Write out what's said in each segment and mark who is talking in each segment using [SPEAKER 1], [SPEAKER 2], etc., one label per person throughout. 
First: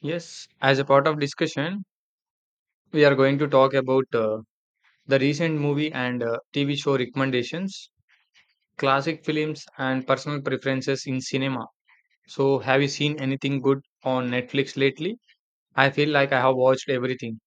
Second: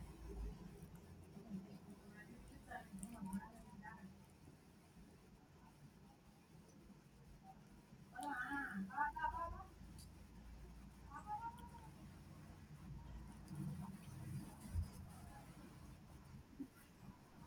[SPEAKER 1] Yes, as a part of discussion, we are going to talk about the recent movie and TV show recommendations, classic films, and personal preferences in cinema. So, have you seen anything good on Netflix lately? I feel like I have watched everything.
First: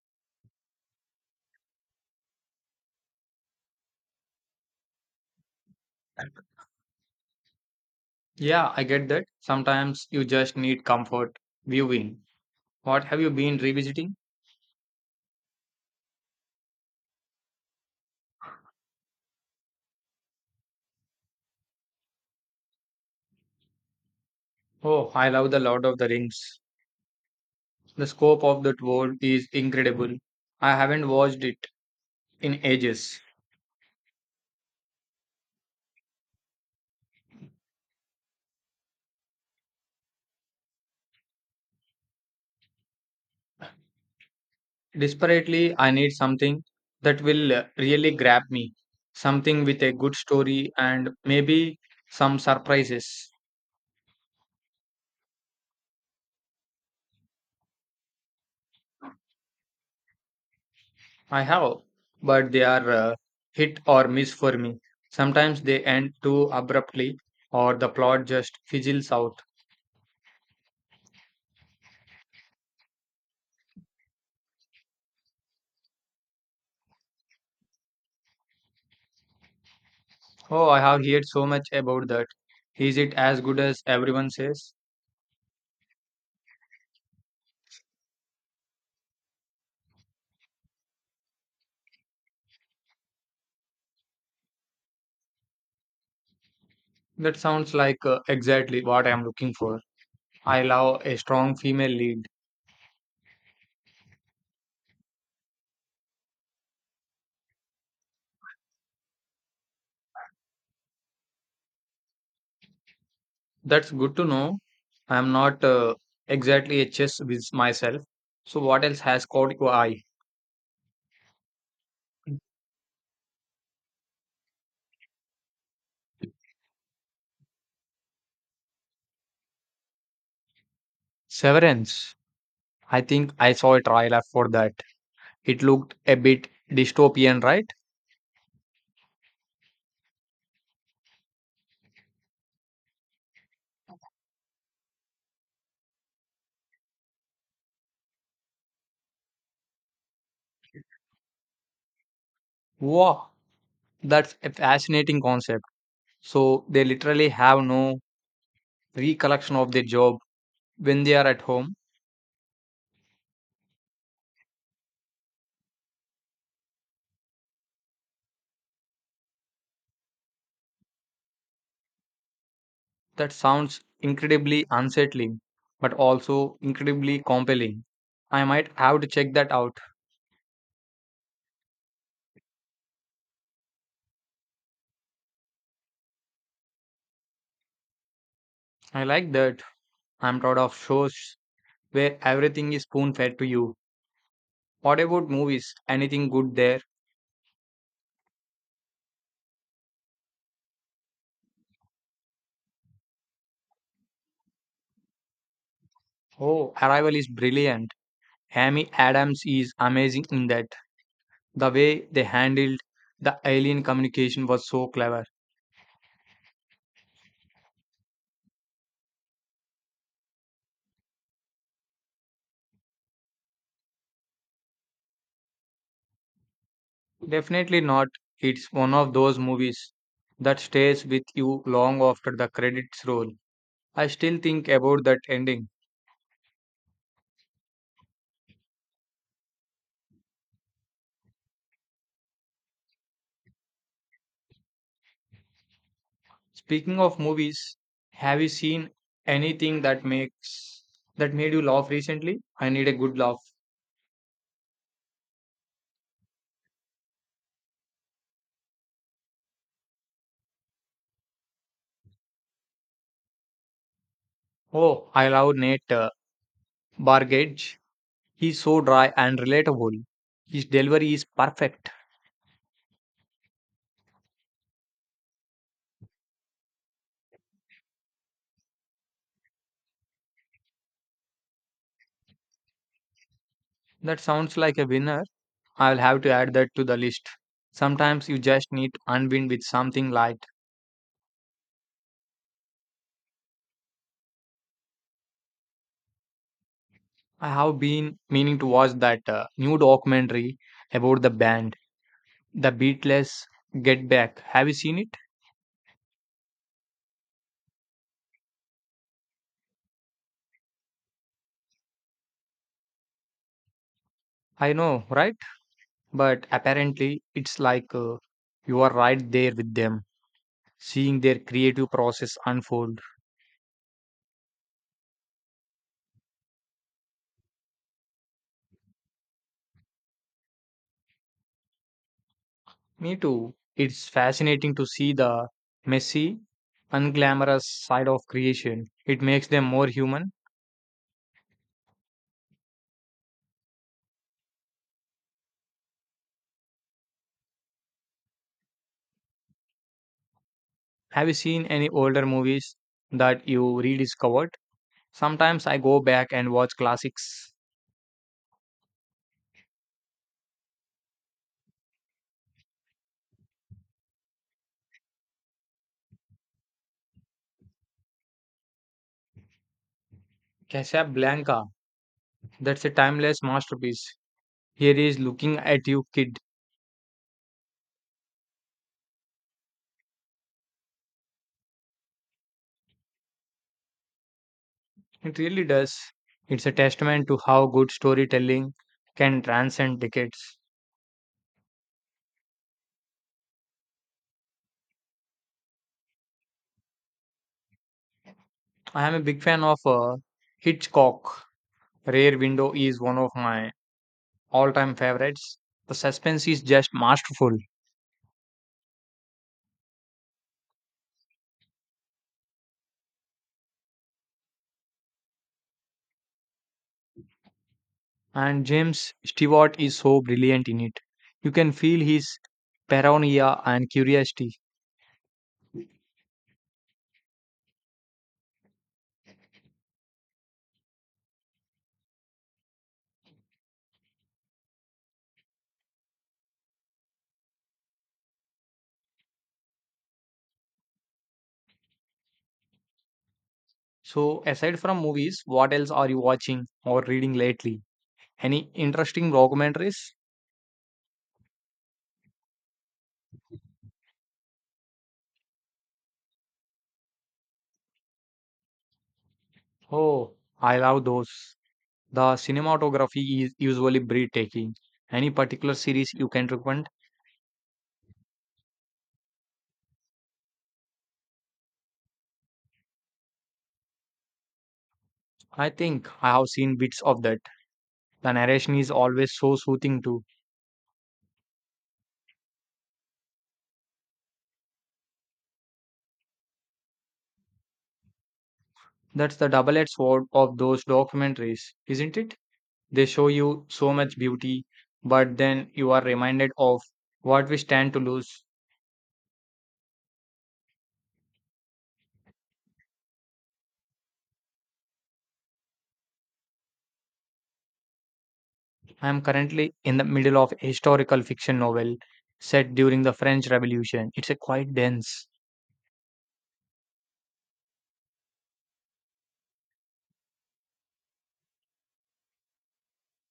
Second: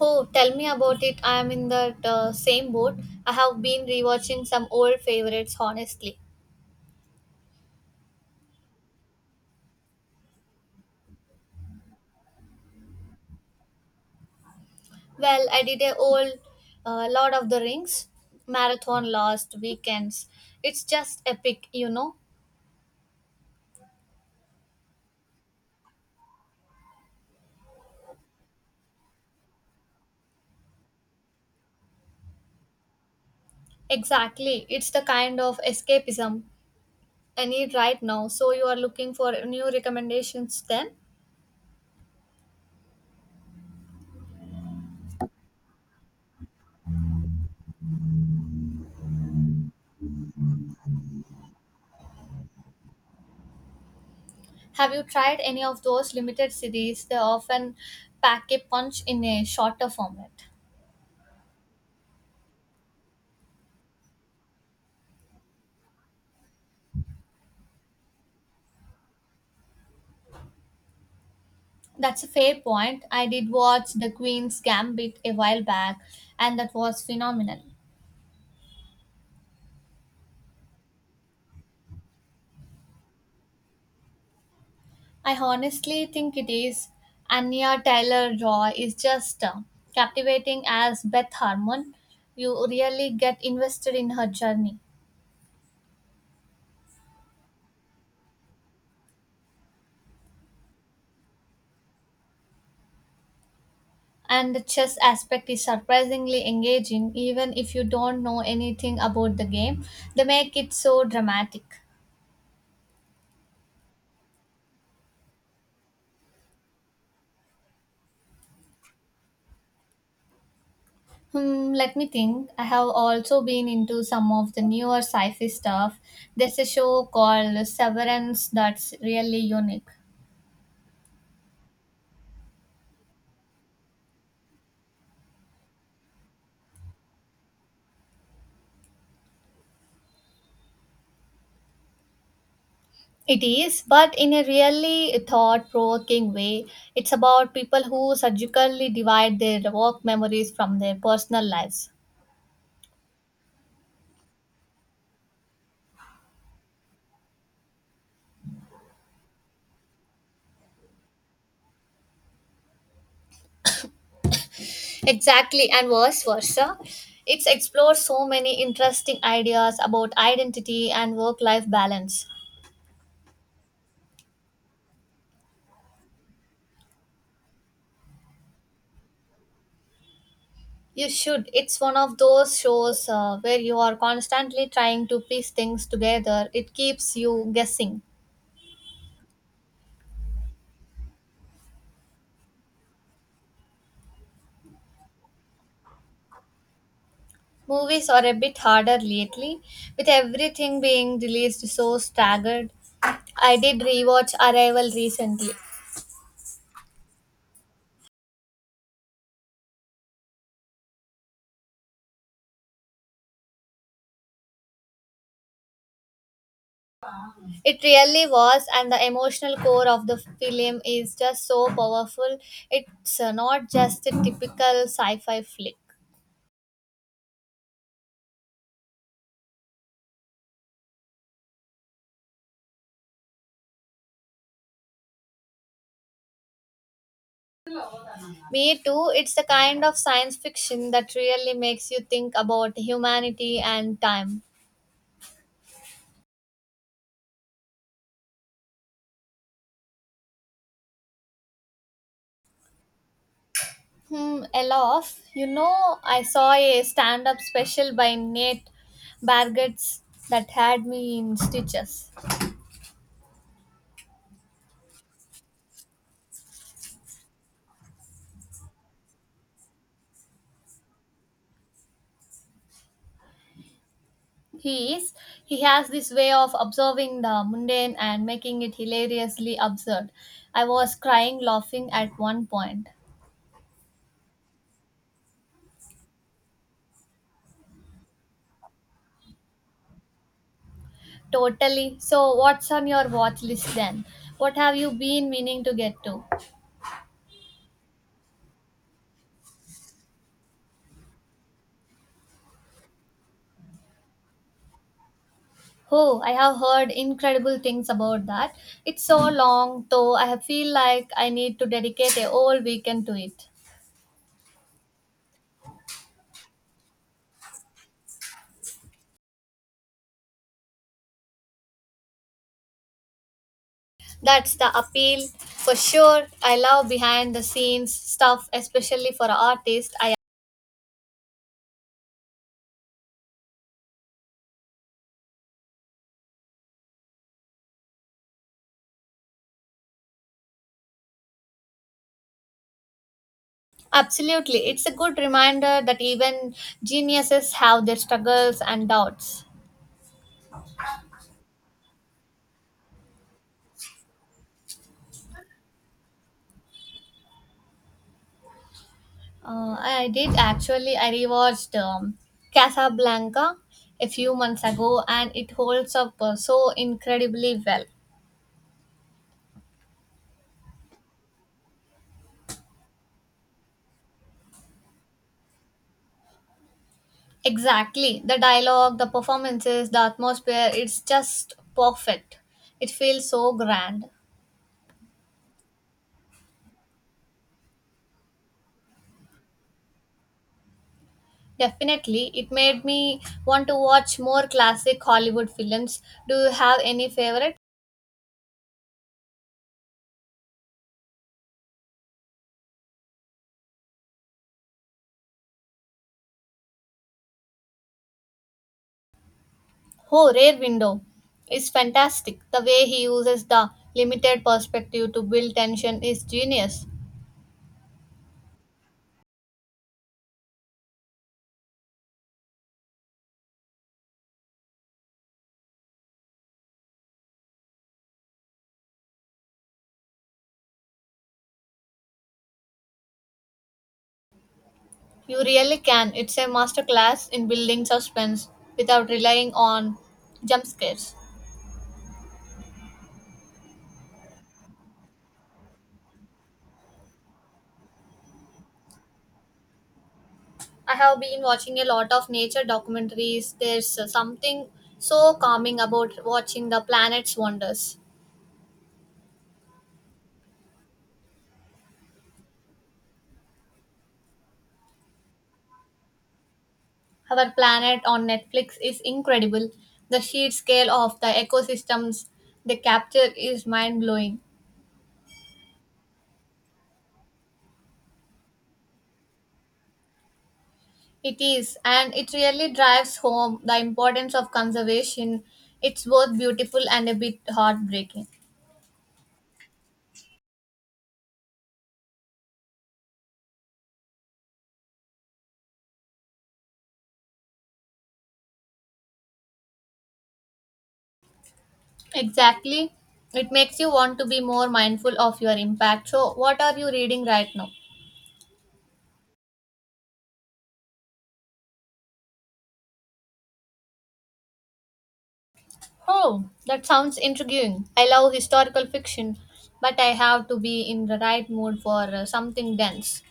[SPEAKER 2] Oh, tell me about it. I am in that same boat. I have been rewatching some old favorites, honestly.
[SPEAKER 1] Yeah, I get that. Sometimes you just need comfort viewing. What have you been revisiting?
[SPEAKER 2] Well, I did a old Lord of the Rings marathon last weekends. It's just epic, you know.
[SPEAKER 1] Oh, I love The Lord of the Rings. The scope of that world is incredible. I haven't watched it in ages.
[SPEAKER 2] Exactly. It's the kind of escapism I need right now. So you are looking for new recommendations then?
[SPEAKER 1] Desperately, I need something that will really grab me, something with a good story and maybe some surprises.
[SPEAKER 2] Have you tried any of those limited series? They often pack a punch in a shorter format.
[SPEAKER 1] I have, but they are hit or miss for me. Sometimes they end too abruptly, or the plot just fizzles out.
[SPEAKER 2] That's a fair point. I did watch The Queen's Gambit a while back, and that was phenomenal.
[SPEAKER 1] Oh, I have heard so much about that. Is it as good as everyone says?
[SPEAKER 2] I honestly think it is. Anya Taylor Joy is just captivating as Beth Harmon. You really get invested in her journey.
[SPEAKER 1] That sounds like exactly what I am looking for. I love a strong female lead.
[SPEAKER 2] And the chess aspect is surprisingly engaging, even if you don't know anything about the game. They make it so dramatic.
[SPEAKER 1] That's good to know. I'm not exactly a chess with myself. So what else has caught your eye?
[SPEAKER 2] Hmm, let me think. I have also been into some of the newer sci-fi stuff. There's a show called Severance that's really unique.
[SPEAKER 1] Severance. I think I saw a trailer for that. It looked a bit dystopian, right?
[SPEAKER 2] It is, but in a really thought-provoking way. It's about people who surgically divide their work memories from their personal lives.
[SPEAKER 1] Wow, that's a fascinating concept. So they literally have no recollection of their job when they are at home.
[SPEAKER 2] Exactly, and vice versa. It's explored so many interesting ideas about identity and work-life balance.
[SPEAKER 1] That sounds incredibly unsettling, but also incredibly compelling. I might have to check that out.
[SPEAKER 2] You should. It's one of those shows where you are constantly trying to piece things together. It keeps you guessing.
[SPEAKER 1] I like that. I'm proud of shows where everything is spoon fed to you. What about movies? Anything good there?
[SPEAKER 2] Movies are a bit harder lately, with everything being released so staggered. I did rewatch Arrival recently.
[SPEAKER 1] Oh, Arrival is brilliant. Amy Adams is amazing in that. The way they handled the alien communication was so clever.
[SPEAKER 2] It really was, and the emotional core of the film is just so powerful. It's not just a typical sci fi flick.
[SPEAKER 1] Definitely not. It's one of those movies that stays with you long after the credits roll. I still think about that ending.
[SPEAKER 2] Me too. It's the kind of science fiction that really makes you think about humanity and time.
[SPEAKER 1] Speaking of movies, have you seen anything that made you laugh recently? I need a good laugh.
[SPEAKER 2] Hmm, Elof, you know, I saw a stand up special by Nate Bargatze that had me in stitches.
[SPEAKER 1] Oh, I love Nate. Bargage. He's so dry and relatable. His delivery is perfect.
[SPEAKER 2] He is, he has this way of observing the mundane and making it hilariously absurd. I was crying laughing at one point.
[SPEAKER 1] That sounds like a winner. I'll have to add that to the list. Sometimes you just need to unwind with something light.
[SPEAKER 2] Totally. So, what's on your watch list then? What have you been meaning to get to?
[SPEAKER 1] I have been meaning to watch that new documentary about the band, The Beatles Get Back. Have you seen it?
[SPEAKER 2] Oh, I have heard incredible things about that. It's so long, though. I have feel like I need to dedicate a whole weekend to it.
[SPEAKER 1] I know, right? But apparently, it's like you are right there with them, seeing their creative process unfold.
[SPEAKER 2] That's the appeal, for sure. I love behind the scenes stuff, especially for artists. I
[SPEAKER 1] Me too. It's fascinating to see the messy, unglamorous side of creation. It makes them more human.
[SPEAKER 2] absolutely. It's a good reminder that even geniuses have their struggles and doubts.
[SPEAKER 1] Have you seen any older movies that you rediscovered? Sometimes I go back and watch classics.
[SPEAKER 2] I did actually. I rewatched Casablanca a few months ago, and it holds up so incredibly well.
[SPEAKER 1] Casablanca, that's a timeless masterpiece. Here is looking at you, kid.
[SPEAKER 2] Exactly. The dialogue, the performances, the atmosphere, it's just perfect. It feels so grand.
[SPEAKER 1] It really does. It's a testament to how good storytelling can transcend decades.
[SPEAKER 2] Definitely, it made me want to watch more classic Hollywood films. Do you have any favorite?
[SPEAKER 1] I am a big fan of Hitchcock. Rare Window is one of my all time favorites. The suspense is just masterful,
[SPEAKER 2] Oh, Rare Window is fantastic. The way he uses the limited perspective to build tension is genius.
[SPEAKER 1] and James Stewart is so brilliant in it. You can feel his paranoia and curiosity.
[SPEAKER 2] You really can. It's a masterclass in building suspense without relying on jump scares.
[SPEAKER 1] So, aside from movies, what else are you watching or reading lately? Any interesting documentaries?
[SPEAKER 2] I have been watching a lot of nature documentaries. There's something so calming about watching the planet's wonders.
[SPEAKER 1] Oh, I love those. The cinematography is usually breathtaking. Any particular series you can recommend?
[SPEAKER 2] Our planet on Netflix is incredible. The sheer scale of the ecosystems they capture is mind blowing.
[SPEAKER 1] I think I have seen bits of that. The narration is always so soothing too.
[SPEAKER 2] It is, and it really drives home the importance of conservation. It's both beautiful and a bit heartbreaking.
[SPEAKER 1] That's the double edged sword of those documentaries, isn't it? They show you so much beauty, but then you are reminded of what we stand to lose.
[SPEAKER 2] Exactly. It makes you want to be more mindful of your impact. So, what are you reading right now?
[SPEAKER 1] I am currently in the middle of a historical fiction novel set during the French Revolution. It's a quite dense.
[SPEAKER 2] Oh, that sounds intriguing. I love historical fiction, but I have to be in the right mood for something dense.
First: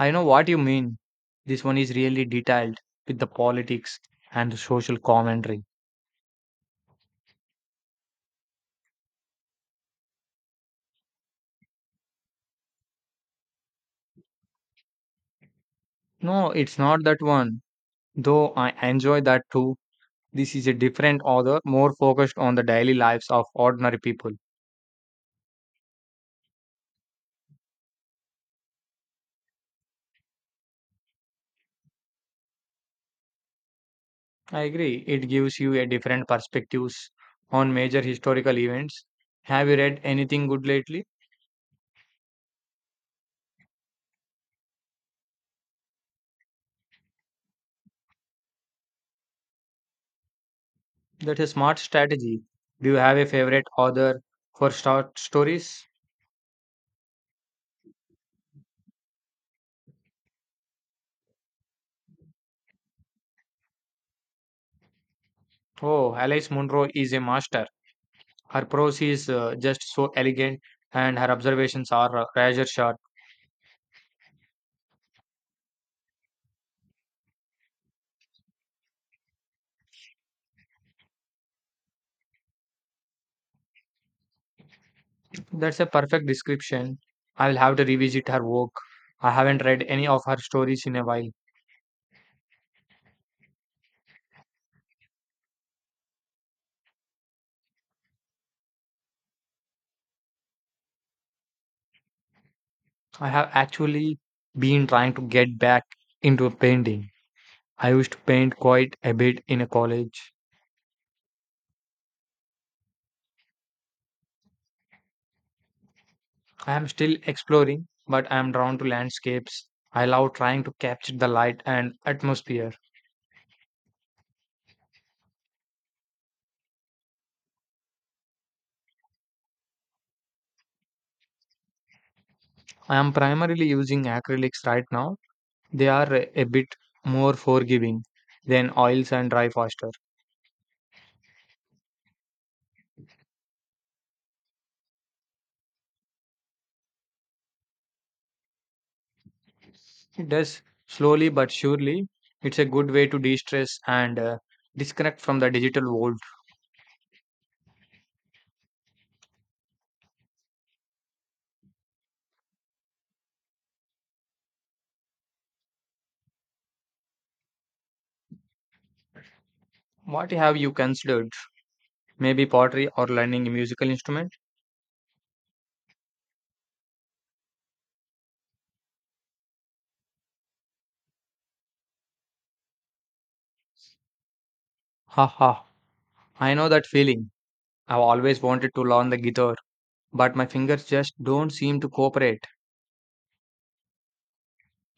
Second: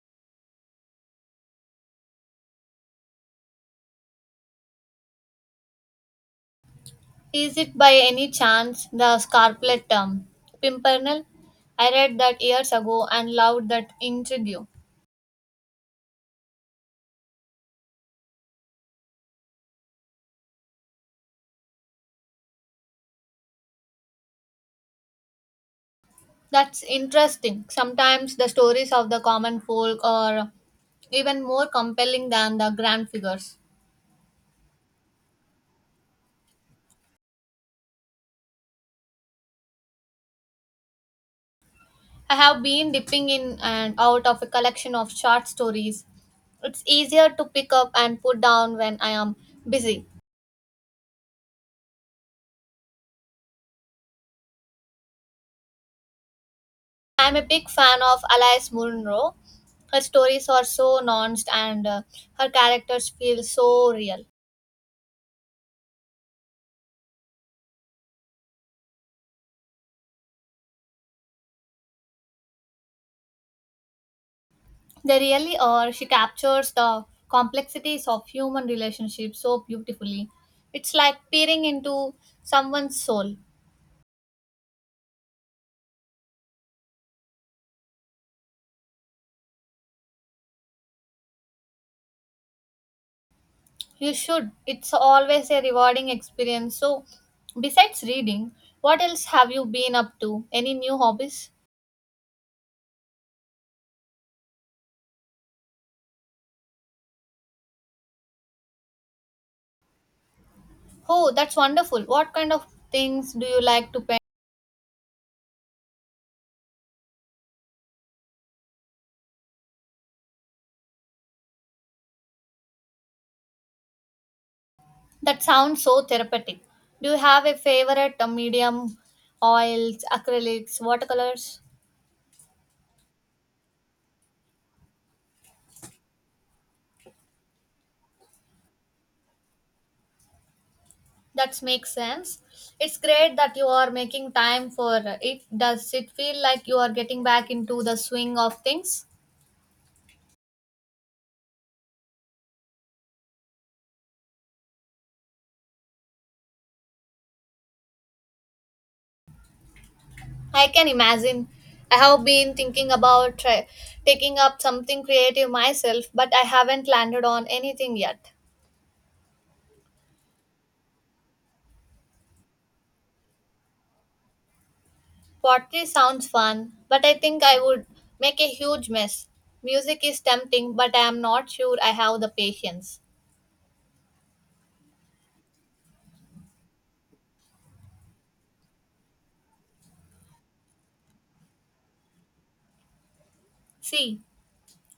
[SPEAKER 1] I know what you mean. This one is really detailed with the politics and the social commentary.
[SPEAKER 2] Is it by any chance the Scarlet Pimpernel? I read that years ago and loved that intrigue.
[SPEAKER 1] No, it's not that one. Though I enjoy that too. This is a different author, more focused on the daily lives of ordinary people.
[SPEAKER 2] That's interesting. Sometimes the stories of the common folk are even more compelling than the grand figures.
[SPEAKER 1] I agree. It gives you a different perspectives on major historical events. Have you read anything good lately?
[SPEAKER 2] I have been dipping in and out of a collection of short stories. It's easier to pick up and put down when I am busy.
[SPEAKER 1] That's a smart strategy. Do you have a favorite author for short stories?
[SPEAKER 2] I'm a big fan of Alice Munro. Her stories are so nuanced and her characters feel so real.
[SPEAKER 1] Oh, Alice Munro is a master. Her prose is just so elegant and her observations are razor sharp.
[SPEAKER 2] They really are. She captures the complexities of human relationships so beautifully. It's like peering into someone's soul.
[SPEAKER 1] That's a perfect description. I will have to revisit her work. I haven't read any of her stories in a while.
[SPEAKER 2] You should. It's always a rewarding experience. So, besides reading, what else have you been up to? Any new hobbies?
[SPEAKER 1] I have actually been trying to get back into painting. I used to paint quite a bit in college.
[SPEAKER 2] Oh, that's wonderful. What kind of things do you like to paint?
[SPEAKER 1] I am still exploring, but I am drawn to landscapes. I love trying to capture the light and atmosphere.
[SPEAKER 2] That sounds so therapeutic. Do you have a favorite medium? Oils, acrylics, watercolors?
[SPEAKER 1] I am primarily using acrylics right now. They are a bit more forgiving than oils and dry faster.
[SPEAKER 2] That makes sense. It's great that you are making time for it. Does it feel like you are getting back into the swing of things?
[SPEAKER 1] It does slowly but surely. It's a good way to de stress and disconnect from the digital world.
[SPEAKER 2] I can imagine. I have been thinking about taking up something creative myself, but I haven't landed on anything yet.
[SPEAKER 1] What have you considered? Maybe pottery or learning a musical instrument?
[SPEAKER 2] Pottery sounds fun, but I think I would make a huge mess. Music is tempting, but I am not sure I have the patience.
[SPEAKER 1] Haha, I know that feeling. I've always wanted to learn the guitar, but my fingers just don't seem to cooperate.
[SPEAKER 2] See,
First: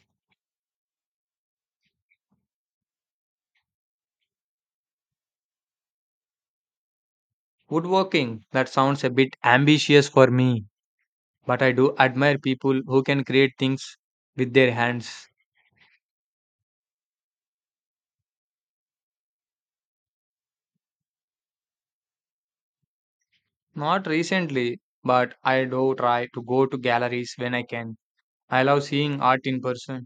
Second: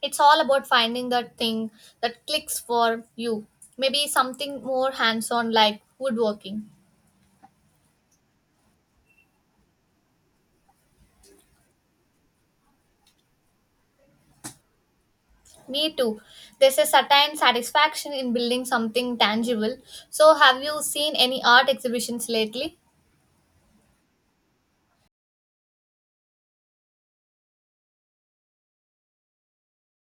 [SPEAKER 2] it's all about finding that thing that clicks for you. Maybe something more hands on like woodworking.
[SPEAKER 1] Woodworking, that sounds a bit ambitious for me, but I do admire people who can create things with their hands.
[SPEAKER 2] Me too. There's a certain satisfaction in building something tangible. So, have you seen any art exhibitions lately?
[SPEAKER 1] Not recently, but I do try to go to galleries when I can. I love seeing art in person.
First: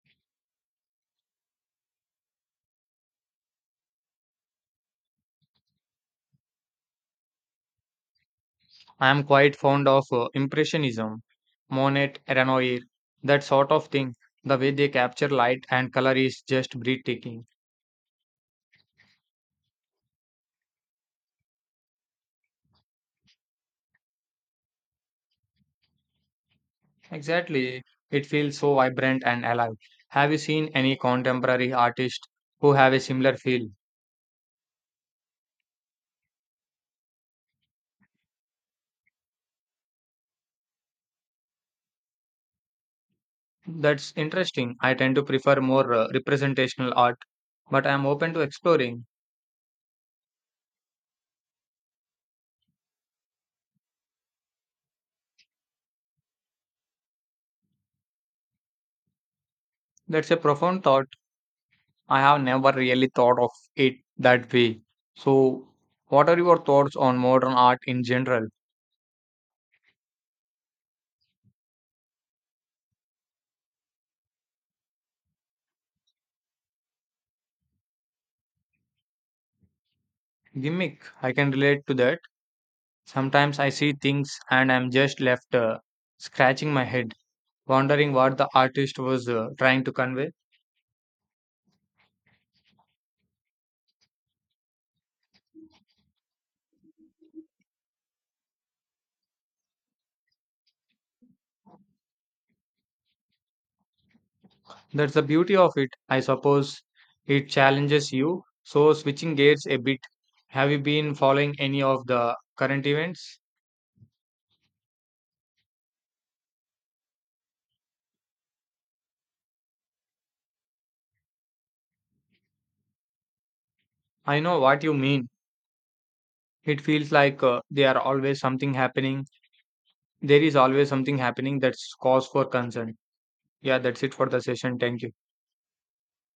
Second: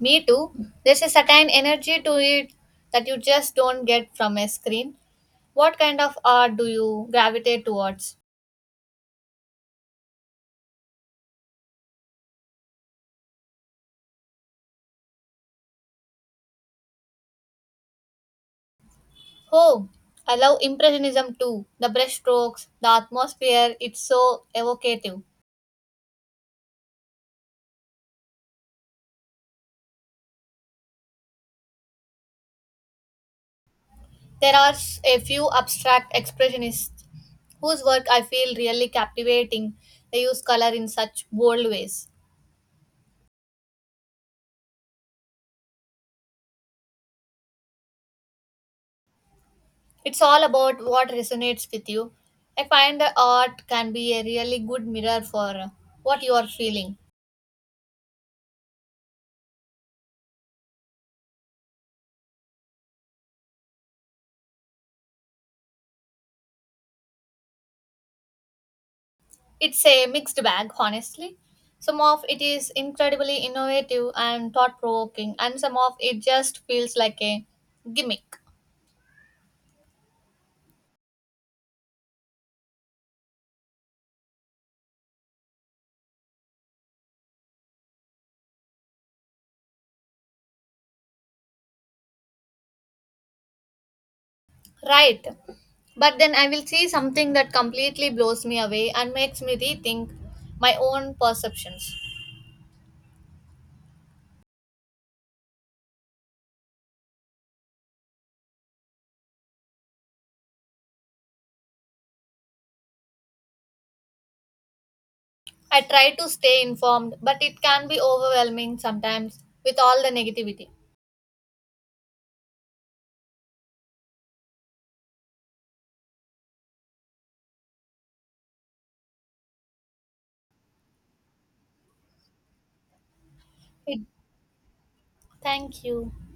[SPEAKER 2] Me too. There's a certain energy to it that you just don't get from a screen. What kind of art do you gravitate towards?
[SPEAKER 1] I am quite fond of Impressionism, Monet, Renoir, that sort of thing. The way they capture light and color is just breathtaking.
[SPEAKER 2] Oh, I love Impressionism too. The brushstrokes, the atmosphere, it's so evocative.
[SPEAKER 1] Exactly. It feels so vibrant and alive. Have you seen any contemporary artists who have a similar feel?
[SPEAKER 2] A few abstract expressionists whose work I feel really captivating. They use color in such bold ways.
[SPEAKER 1] That's interesting. I tend to prefer more representational art, but I am open to exploring.
[SPEAKER 2] It's all about what resonates with you. I find the art can be a really good mirror for what you are feeling.
[SPEAKER 1] That's a profound thought. I have never really thought of it that way. So, what are your thoughts on modern art in general?
[SPEAKER 2] It's a mixed bag, honestly. Some of it is incredibly innovative and thought provoking, and some of it just feels like a gimmick.
[SPEAKER 1] Gimmick. I can relate to that. Sometimes I see things and I'm just left scratching my head, wondering what the artist was trying to convey.
[SPEAKER 2] Right. But then I will see something that completely blows me away and makes me rethink my own perceptions.
[SPEAKER 1] That's the beauty of it, I suppose. It challenges you. So, switching gears a bit, have you been following any of the current events?
[SPEAKER 2] I try to stay informed, but it can be overwhelming sometimes with all the negativity.
[SPEAKER 1] I know what you mean. It feels like there are always something happening. There is always something happening that's cause for concern. Yeah,
[SPEAKER 2] It
[SPEAKER 1] that's it for the session. Thank you.
[SPEAKER 2] Thank you.